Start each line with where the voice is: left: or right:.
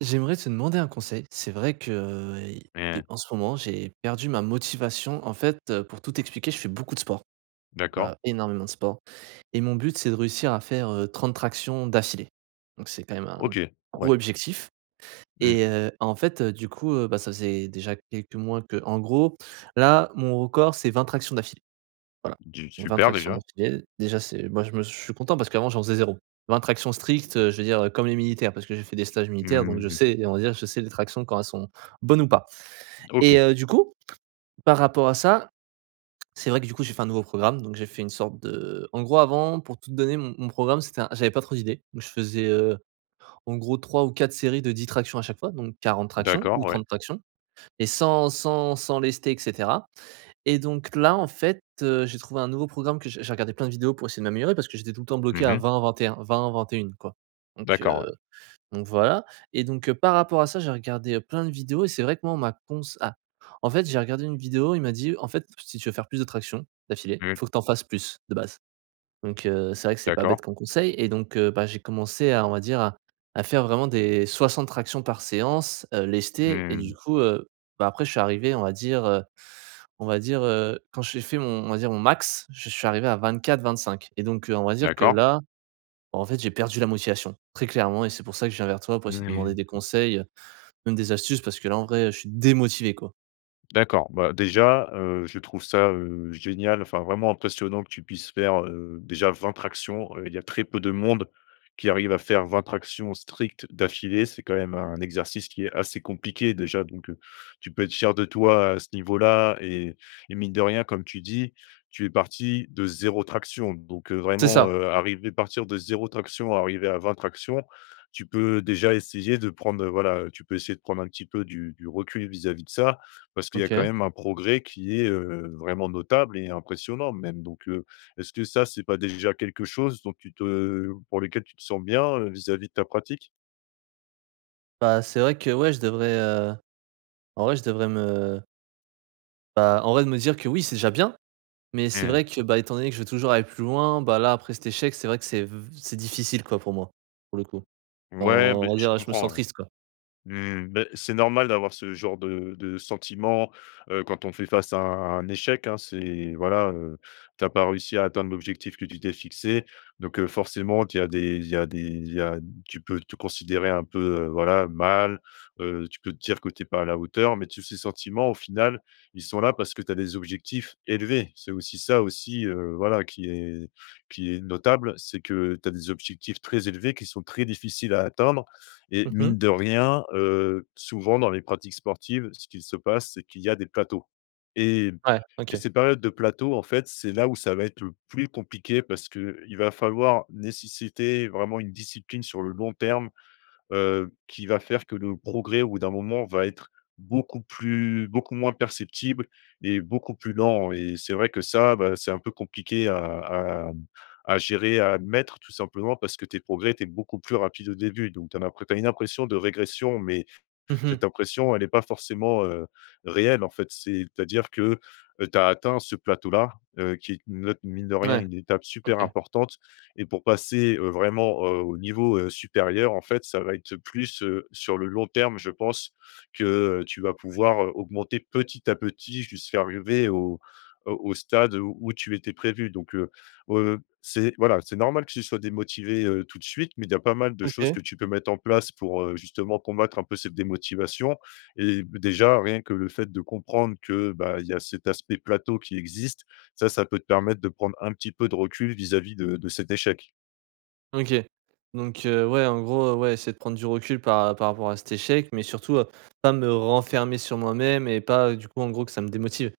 right: J'aimerais te demander un conseil. C'est vrai que, heu, de
left: Mais
right: en ce moment, j'ai perdu ma motivation. En fait, heu, pour tout expliquer, je fais beaucoup de sport,
left: D'accord.
right: voilà, énormément de sport et mon but, c'est de réussir à faire, heu, 30 tractions d'affilée, donc c'est quand même un
left: OK.
right: gros
left: Ouais.
right: objectif
left: Mmh.
right: et heu, en fait, heu du coup, heu, bah, ça faisait déjà quelques mois qu'en gros, là, mon record, c'est 20 tractions d'affilée, voilà.
left: Du
right: Donc, 20
left: super
right: tractions
left: déjà.
right: d'affilée, déjà, c'est moi, je me s je suis content parce qu'avant, j'en faisais 0. 20 tractions strictes, heu, je veux dire, heu, comme les militaires parce que j'ai fait des stages militaires donc
left: Mmh
right: je
left: mh.
right: sais et on va dire, je sais les tractions quand elles sont bonnes ou pas
left: OK.
right: et heu, du coup, par rapport à ça, c'est vrai que du coup, j'ai fait un nouveau programme donc j'ai fait une sorte de en gros, avant, pour tout de donner mon mon programme, c'était un j'avais pas trop d'idées, donc je faisais, heu, en gros 3 ou 4 séries de 10 tractions à chaque fois donc 40 tractions
left: D'accord,
right: ou
left: ouais.
right: 30 tractions et sans sans sans lester, et cetera et donc là, en fait, heu, j'ai trouvé un nouveau programme que j'ai j'ai regardé plein de vidéos pour essayer de m'améliorer parce que j'étais tout le temps bloqué
left: Mmh
right: à
left: mh.
right: 20-21-20-21 quoi donc,
left: D'accord, ouais.
right: heu, donc voilà et donc, heu, par rapport à ça, j'ai regardé, heu, plein de vidéos et c'est vrai que moi on m'a cons ah, en fait, j'ai regardé une vidéo, il m'a dit: «En fait, si tu veux faire plus de tractions d'affilée,
left: Mmh.
right: il faut que tu en fasses plus de base» Donc, heu, c'est vrai que c'est pas
left: D'accord.
right: bête comme conseil, et donc, heu, bah, j'ai commencé à, on va dire, à à faire vraiment des 60 tractions par séance, heu, lesté et du
left: Mmh.
right: coup, heu, bah, après je suis arrivé, on va dire, heu, on va dire, heu, quand j'ai fait mon on va dire mon max, je suis arrivé à 24-25 et donc, heu, on va dire que
left: D'accord.
right: là, en fait, j'ai perdu la motivation. Très clairement et c'est pour ça que je viens vers toi pour essayer de te
left: Mmh.
right: demander des conseils, heu, même des astuces parce que là, en vrai, je suis démotivé, quoi.
left: D'accord. Bah, déjà, heu, je trouve ça, heu, génial, enfin vraiment impressionnant que tu puisses faire, heu, déjà 20 tractions. Il y a très peu de monde qui arrive à faire 20 tractions strictes d'affilée. C'est quand même un exercice qui est assez compliqué déjà donc, heu, tu peux être fier de toi à ce niveau là et et mine de rien, comme tu dis, tu es parti de 0 traction donc, heu,
right: C'est
left: vraiment,
right: ça!
left: heu, arriver partir de 0 traction arriver à 20 tractions, tu peux déjà essayer de prendre, heu, voilà, heu, tu peux essayer de prendre un petit peu du du recul vis-à-vis de ça parce qu'il y a quand
right: OK.
left: même un progrès qui est, heu, vraiment notable et impressionnant même donc, heu, est-ce que ça c'est pas déjà quelque chose dont tu te pour lequel tu te sens bien, heu, vis-à-vis de ta pratique?
right: Bah, c'est vrai que, ouais, je devrais, heu, en vrai, je devrais me bah, en vrai, de me dire que oui, c'est déjà bien. Mais c'est
left: Mmh.
right: vrai que, bah, étant donné que je veux toujours aller plus loin, bah là, après cet échec, c'est vrai que c'est v c'est difficile, quoi, pour moi, pour le coup. Enfin,
left: Ouais, beh,
right: on va
left: je
right: dire, je me sens
left: comprends, ouais.
right: triste, quoi.
left: Mmh, mais, c'est normal d'avoir ce genre de de sentiment, heu, quand on fait face à un un échec, hein. C'est, voilà, heu, tu as pas réussi à atteindre l'objectif que tu t'es fixé. Donc, heu, forcément, tu as des il y a des il y a tu peux te considérer un peu, heu, voilà, mal. Heu, peux te dire que tu es pas à la hauteur, mais tous ces sentiments, au final, ils sont là parce que tu as des objectifs élevés. C'est aussi ça, aussi, heu, voilà, qui est qui est notable, c'est que tu as des objectifs très élevés qui sont très difficiles à atteindre et
right: Mmh mh.
left: mine de rien, heu, souvent, dans les pratiques sportives, ce qu'il se passe, c'est qu'il y a des plateaux et
right: Ouais
left: et
right: OK.
left: ces périodes de plateau, en fait, c'est là où ça va être le plus compliqué parce qu'il va falloir nécessiter vraiment une discipline sur le long terme, heu, qui va faire que le progrès, au bout d'un moment, va être beaucoup plus beaucoup moins perceptible et beaucoup plus lent et c'est vrai que ça, bah, c'est un peu compliqué à à à gérer, à admettre, tout simplement, parce que tes progrès étaient beaucoup plus rapides au début. Donc, tu as l'impr tu as une impression de régression, mais
right: Mmh mh.
left: cette impression, elle est pas forcément, heu, réelle, en fait. C'est à dire que, heu, tu as atteint ce plateau-là, heu, qui est ne t mine de rien,
right: Mouais,
left: une étape super
right: OK.
left: importante et pour passer, heu, vraiment, heu, au niveau, heu, supérieur, en fait, ça va être plus, heu, sur le long terme, je pense, que, heu, tu vas pouvoir, heu, augmenter petit à petit jusqu'à arriver au, heu, au stade, heu, où tu étais prévu. Donc, heu, heu, c'est, voilà, c'est normal que tu sois démotivé, heu, tout de suite, mais il y a pas mal de choses
right: OK.
left: que tu peux mettre en place pour, heu, justement, combattre un peu cette démotivation et b déjà, rien que le fait de comprendre que, bah, il y a cet aspect plateau qui existe, ça ça peut te permettre de prendre un petit peu de recul vis-à-vis de de cet échec.
right: OK donc, heu, ouais, en gros, heu, ouais, essayer de prendre du recul par par rapport à cet échec, mais surtout, heu, pas me renfermer sur moi-même et pas, heu, du coup en gros que ça me démotive.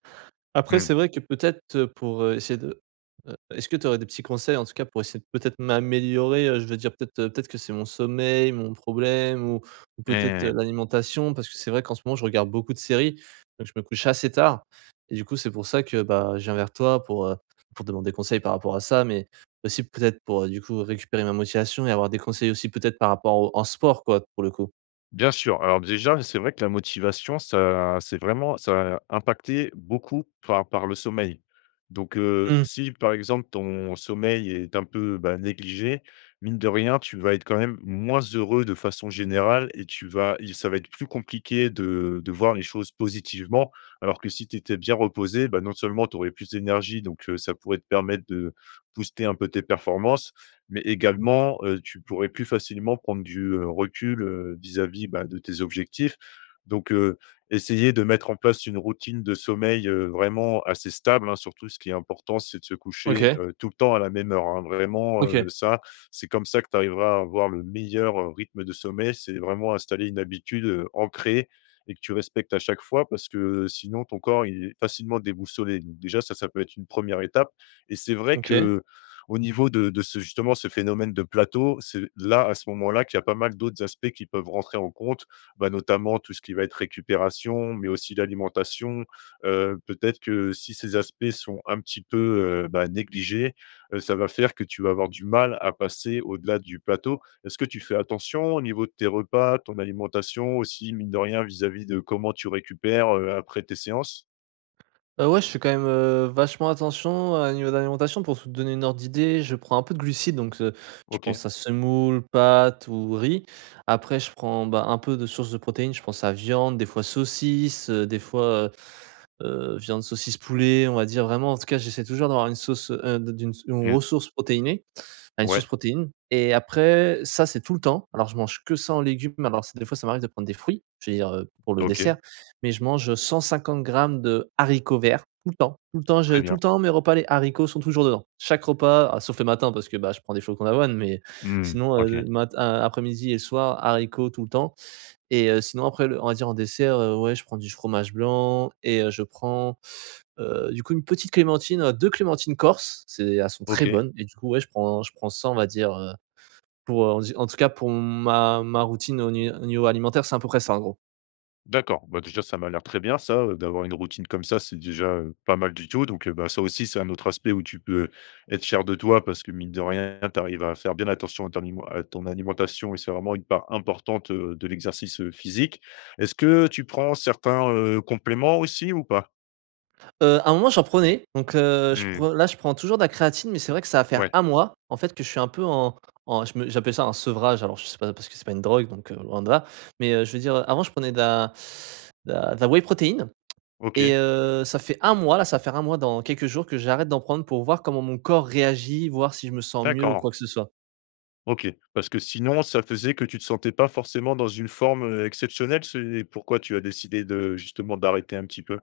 right: Après
left: Mmh.
right: c'est vrai que peut-être, heu, pour, heu, essayer de heu, est-ce que tu aurais des petits conseils en tout cas pour essayer peut-être m'améliorer, heu, je veux dire peut-être, heu, peut-être que c'est mon sommeil, mon problème ou ou
left: Et
right: peut-être, heu,
left: ouais.
right: l'alimentation. Parce que c'est vrai qu'en ce moment je regarde beaucoup de séries, donc je me couche assez tard et du coup c'est pour ça que, ben, je viens vers toi pour, heu, pour demander conseil par rapport à ça, mais aussi peut-être pour, heu, du coup récupérer ma motivation et avoir des conseils aussi peut-être par rapport au en sport quoi, pour le coup.
left: Bien sûr, alors déjà, c'est vrai que la motivation ça c'est vraiment ça impacter beaucoup par par le sommeil. Donc, heu,
right: Mmh.
left: si par exemple ton sommeil est un, peu, bah, négligé, mine de rien, tu vas être quand même moins heureux de façon générale et tu vas il ça va être plus compliqué de de voir les choses positivement. Alors que si tu étais bien reposé, bah, non seulement tu aurais plus d'énergie, donc, heu, ça pourrait te permettre de booster un peu tes performances, mais également, heu, tu pourrais plus facilement prendre du, heu, recul, heu, vis-à-vis bah de tes objectifs. Donc heu, essayer de mettre en place une routine de sommeil, heu, vraiment assez stable, hein, surtout ce qui est important, c'est de se coucher,
right: OK.
left: heu, tout le temps à la même heure hein, vraiment heu,
right: OK.
left: ça c'est comme ça que tu arriveras à avoir le meilleur, heu, rythme de sommeil. C'est vraiment installer une habitude, heu, ancrée et que tu respectes à chaque fois parce que, heu, sinon ton corps, il est facilement déboussolé. Donc déjà ça, ça peut être une 1re étape et c'est vrai
right: OK.
left: qu'au niveau de de ce justement, ce phénomène de plateau, c'est là, à ce moment-là, qu'il y a pas mal d'autres aspects qui peuvent rentrer en compte, bah, notamment tout ce qui va être récupération mais aussi l'alimentation, heu, peut-être que si ces aspects sont un petit peu, heu, bah, négligés, heu, ça va faire que tu vas avoir du mal à passer au-delà du plateau. Est-ce que tu fais attention au niveau de tes repas, ton alimentation aussi, mine de rien vis-à-vis de comment tu récupères, heu, après tes séances?
right: Bah ouais, je fais quand même, heu, vachement attention à au niveau de l'alimentation. Pour te donner une ordre d'idée je prends un peu de glucides, donc, heu, je
left: OK.
right: pense à semoule, pâtes ou riz. Après je prends, ben, un peu de source de protéines, je pense à viande, des fois saucisse, des fois, heu heu, viande, saucisse, poulet, on va dire vraiment, en tout cas, j'essaie toujours d'avoir une sauce, heu, de d'une une
left: Mmh.
right: ressource protéinée, enfin une
left: Ouais.
right: source protéine et après ça c'est tout le temps. Alors je mange que sans légumes mais alors c des fois ça m'arrive de prendre des fruits, je veux dire, heu, pour le dessert,
left: OK.
right: mais je mange, heu, 150 grammes de haricots verts, tout le temps, tout le temps je
left: Très
right: tout le
left: bien.
right: temps mes repas, les haricots sont toujours dedans. Chaque repas ah sauf le matin parce que, bah, je prends des flocons d'avoine, mais,
left: Mmh.
right: sinon, heu,
left: OK.
right: mat a après-midi et soir, haricots tout le temps, et heu, sinon après le on va dire en dessert, heu, ouais je prends du fromage blanc, et heu, je prends, heu, du coup 1 petite clémentine, heu, 2 clémentines corses. C'est elles sont très
left: OK.
right: bonnes, et du coup ouais je prends je prends ça on va dire, heu, pour, heu on va dire en tout cas pour ma ma routine au ni au niveau alimentaire, c'est à peu près ça en gros.
left: D'accord, bah, déjà ça m'a l'air très bien ça, heu, d'avoir une routine comme ça, c'est déjà, heu, pas mal du tout donc, heu, bah, ça aussi, c'est un autre aspect où tu peux être fier de toi parce que, mine de rien, tu arrives à faire bien attention à ton nimen à ton alimentation et c'est vraiment une part importante, heu, de l'exercice physique. Est-ce que tu prends certains, heu, compléments aussi ou pas?
right: Heu, un moment j'en prenais, donc, heu je
left: Mmh.
right: prend là je prends toujours de la créatine, mais c'est vrai que ça va faire
left: Ouais.
right: 1 mois, en fait que je suis un peu en en je me j'appelle ça un sevrage, alors je sais pas parce que c'est pas une drogue, donc, heu, loin de là, mais, heu, je veux dire, heu, avant je prenais de la de la de la whey protéine, et
left: OK.
right: heu, ça fait 1 mois là ça va faire 1 mois là dans quelques jours, que j'arrête d'en prendre pour voir comment mon corps réagit voir si je me sens mieux ou
left: D'accord.
right: quoi que ce soit.
left: OK parce que sinon ça faisait que tu te sentais pas forcément dans une forme, heu, exceptionnelle? C'est pourquoi tu as décidé de justement d'arrêter un petit peu?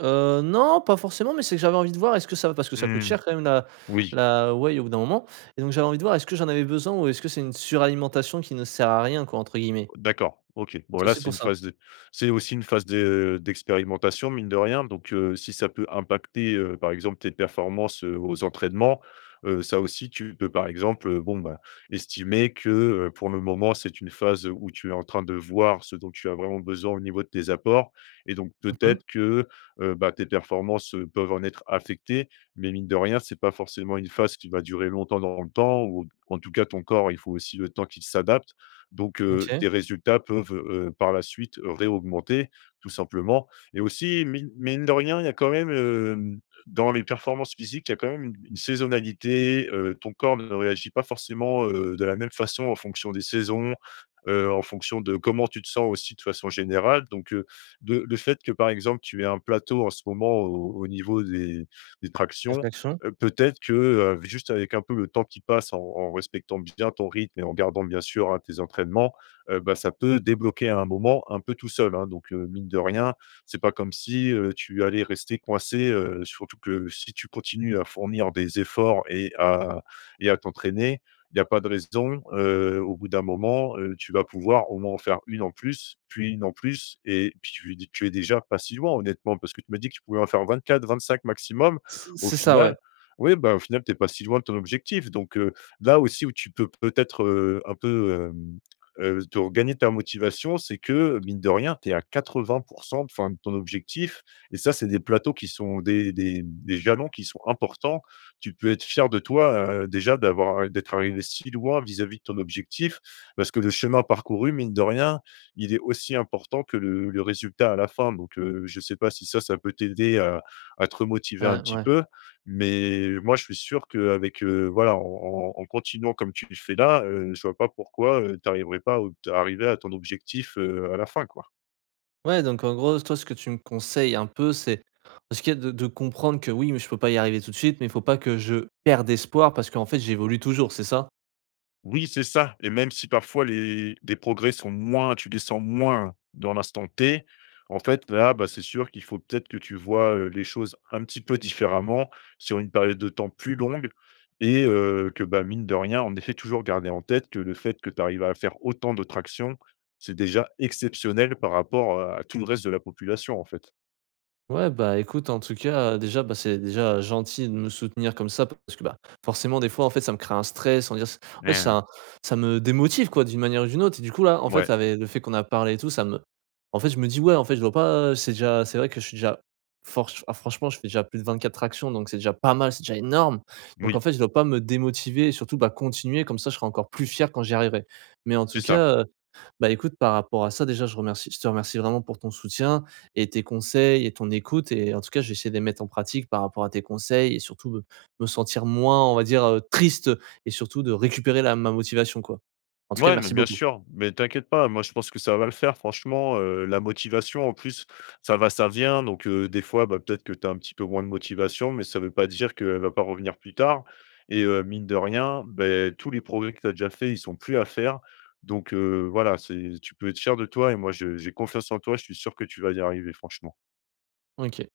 right: Heu, non, pas forcément, mais c'est que j'avais envie de voir est-ce que ça va parce que ça coûte
left: Mmh,
right: cher quand même, la
left: oui.
right: la whey au bout d'un moment et donc j'avais envie de voir est-ce que j'en avais besoin, ou est-ce que c'est une suralimentation qui «ne sert à rien quoi», entre guillemets?
left: D'accord OK. Bon
right: C'est
left: là
right: aussi
left: c'est
right: pour
left: une
right: ça.
left: phase de c'est aussi une phase de d'expérimentation mine de rien donc, heu, si ça peut impacter, heu, par exemple tes performances, heu, aux entraînements, heu, ça aussi tu peux par exemple, heu, bon ben estimer que, heu, pour le moment, c'est une phase où tu es en train de voir ce dont tu as vraiment besoin au niveau de tes apports, et donc
right: Mmh mh.
left: peut-être que, heu, bah, tes performances, heu, peuvent en être affectées mais mine de rien c'est pas forcément une phase qui va durer longtemps dans le temps ou, en tout cas ton corps il faut aussi le temps qu'il s'adapte, donc, heu,
right: OK.
left: tes résultats peuvent, heu, par la suite, réaugmenter, tout simplement, et aussi mi mine de rien il y a quand même, hem dans les performances physiques. Il y a quand même une une saisonnalité, heu, ton corps ne réagit pas forcément, heu, de la même façon en fonction des saisons, heu, en fonction de comment tu te sens aussi de façon générale, donc, heu, de le fait que par exemple tu aies un plateau en ce moment au au niveau des des tractions,
right: [unintelligible]
left: heu, peut-être que, heu, juste avec un peu le temps qui passe en en respectant bien ton rythme et en gardant bien sûr hein, tes entraînements, heu, bah ça peut débloquer à un moment un peu tout seul hein donc, heu, mine de rien c'est pas comme si, heu, tu allais rester coincé, heu, surtout que si tu continues à fournir des efforts et à et à t'entraîner, il y a pas de raison, heu, au bout d'un moment, heu, tu vas pouvoir au moins en faire 1 en plus, puis 1 en plus, et puis tu es tu es déjà pas si loin honnêtement, parce que tu m'as dit que tu pouvais en faire 24-25 maximum.
right: C
left: Au
right: c'est ça ouais.
left: final oui ben au final tu es pas si loin de ton objectif donc, heu là aussi où tu peux peut-être, heu, un peu, hem, heu, te regagner ta motivation, c'est que, mine de rien, tu es à 80 % enfin de ton objectif, et ça, c'est des plateaux qui sont des des des jalons qui sont importants. Tu peux être fier de toi, heu, déjà d'avoir d'être arrivé si loin vis-à-vis de ton objectif, parce que le chemin parcouru, mine de rien, il est aussi important que le le résultat à la fin donc, heu, je sais pas si ça ça peut t'aider à à te
right: Et
left: remotiver un petit
right: ouais.
left: peu, mais moi je suis sûr qu'avec, heu voilà, en en en continuant comme tu fais là, heu, je vois pas pourquoi, heu, tu arriverais pas au t à arriver à ton objectif, heu, à la fin quoi.
right: Ouais donc en gros toi ce que tu me conseilles un peu c'est ce qui est de de comprendre que: «Oui, mais je peux pas y arriver tout de suite, mais il faut pas que je perde espoir parce qu'en fait, j'évolue toujours», c'est ça?
left: Oui, c'est ça, et même si parfois les des progrès sont moins tu les sens moins dans l'instant T, en fait là, bah, c'est sûr qu'il faut peut-être que tu vois, heu, les choses un petit peu différemment sur une période de temps plus longue et heu, que bah mine de rien. En effet toujours garder en tête que le fait que tu arrives à faire autant de tractions, c'est déjà exceptionnel par rapport, heu, à tout le reste de la population en fait.
right: Ouais bah écoute en tout cas, heu, déjà bah, c'est déjà gentil de me soutenir comme ça parce que, bah, forcément des fois en fait ça me crée un stress, on va dire c en fait
left: Mais, heu
right: ça ça me démotive quoi d'une manière ou d'une autre et du coup là en fait,
left: Ouais.
right: avec le fait qu'on a parlé et tout, ça me en fait je me dis: «Ouais, en fait, je dois pas, heu, c'est déjà, c'est vrai que je suis déjà forch ah franchement je fais déjà plus de 24 tractions donc c'est déjà pas mal, c'est déjà énorme, donc en
left: Oui.
right: fait je dois pas me démotiver surtout, bah, continuer comme ça je serai encore plus fier quand j'y arriverai», mais en tout
left: C'est ça!
right: cas, heu, bah écoute par rapport à ça déjà je remercie je te remercie vraiment pour ton soutien et tes conseils et ton écoute, et en tout cas, je vais essayer de les mettre en pratique par rapport à tes conseils et surtout me me sentir moins on va dire, heu, triste et surtout de récupérer la ma motivation quoi. En-tout-cas
left: Mouais, mais
right: merci
left: bien
right: beaucoup!
left: sûr, mais t'inquiète pas, moi je pense que ça va le faire franchement, heu, la motivation en plus, ça va, ça vient donc, heu, des fois bah peut-être que tu as un petit peu moins de motivation, mais ça veut pas dire qu'elle va pas revenir plus tard, et heu, mine de rien, beh, tous les progrès que tu as déjà fait, ils sont plus à faire, donc heu, voilà, c'est tu peux être fier de toi et moi, je j'ai confiance en toi, je suis sûr que tu vas y arriver franchement.
right: OK.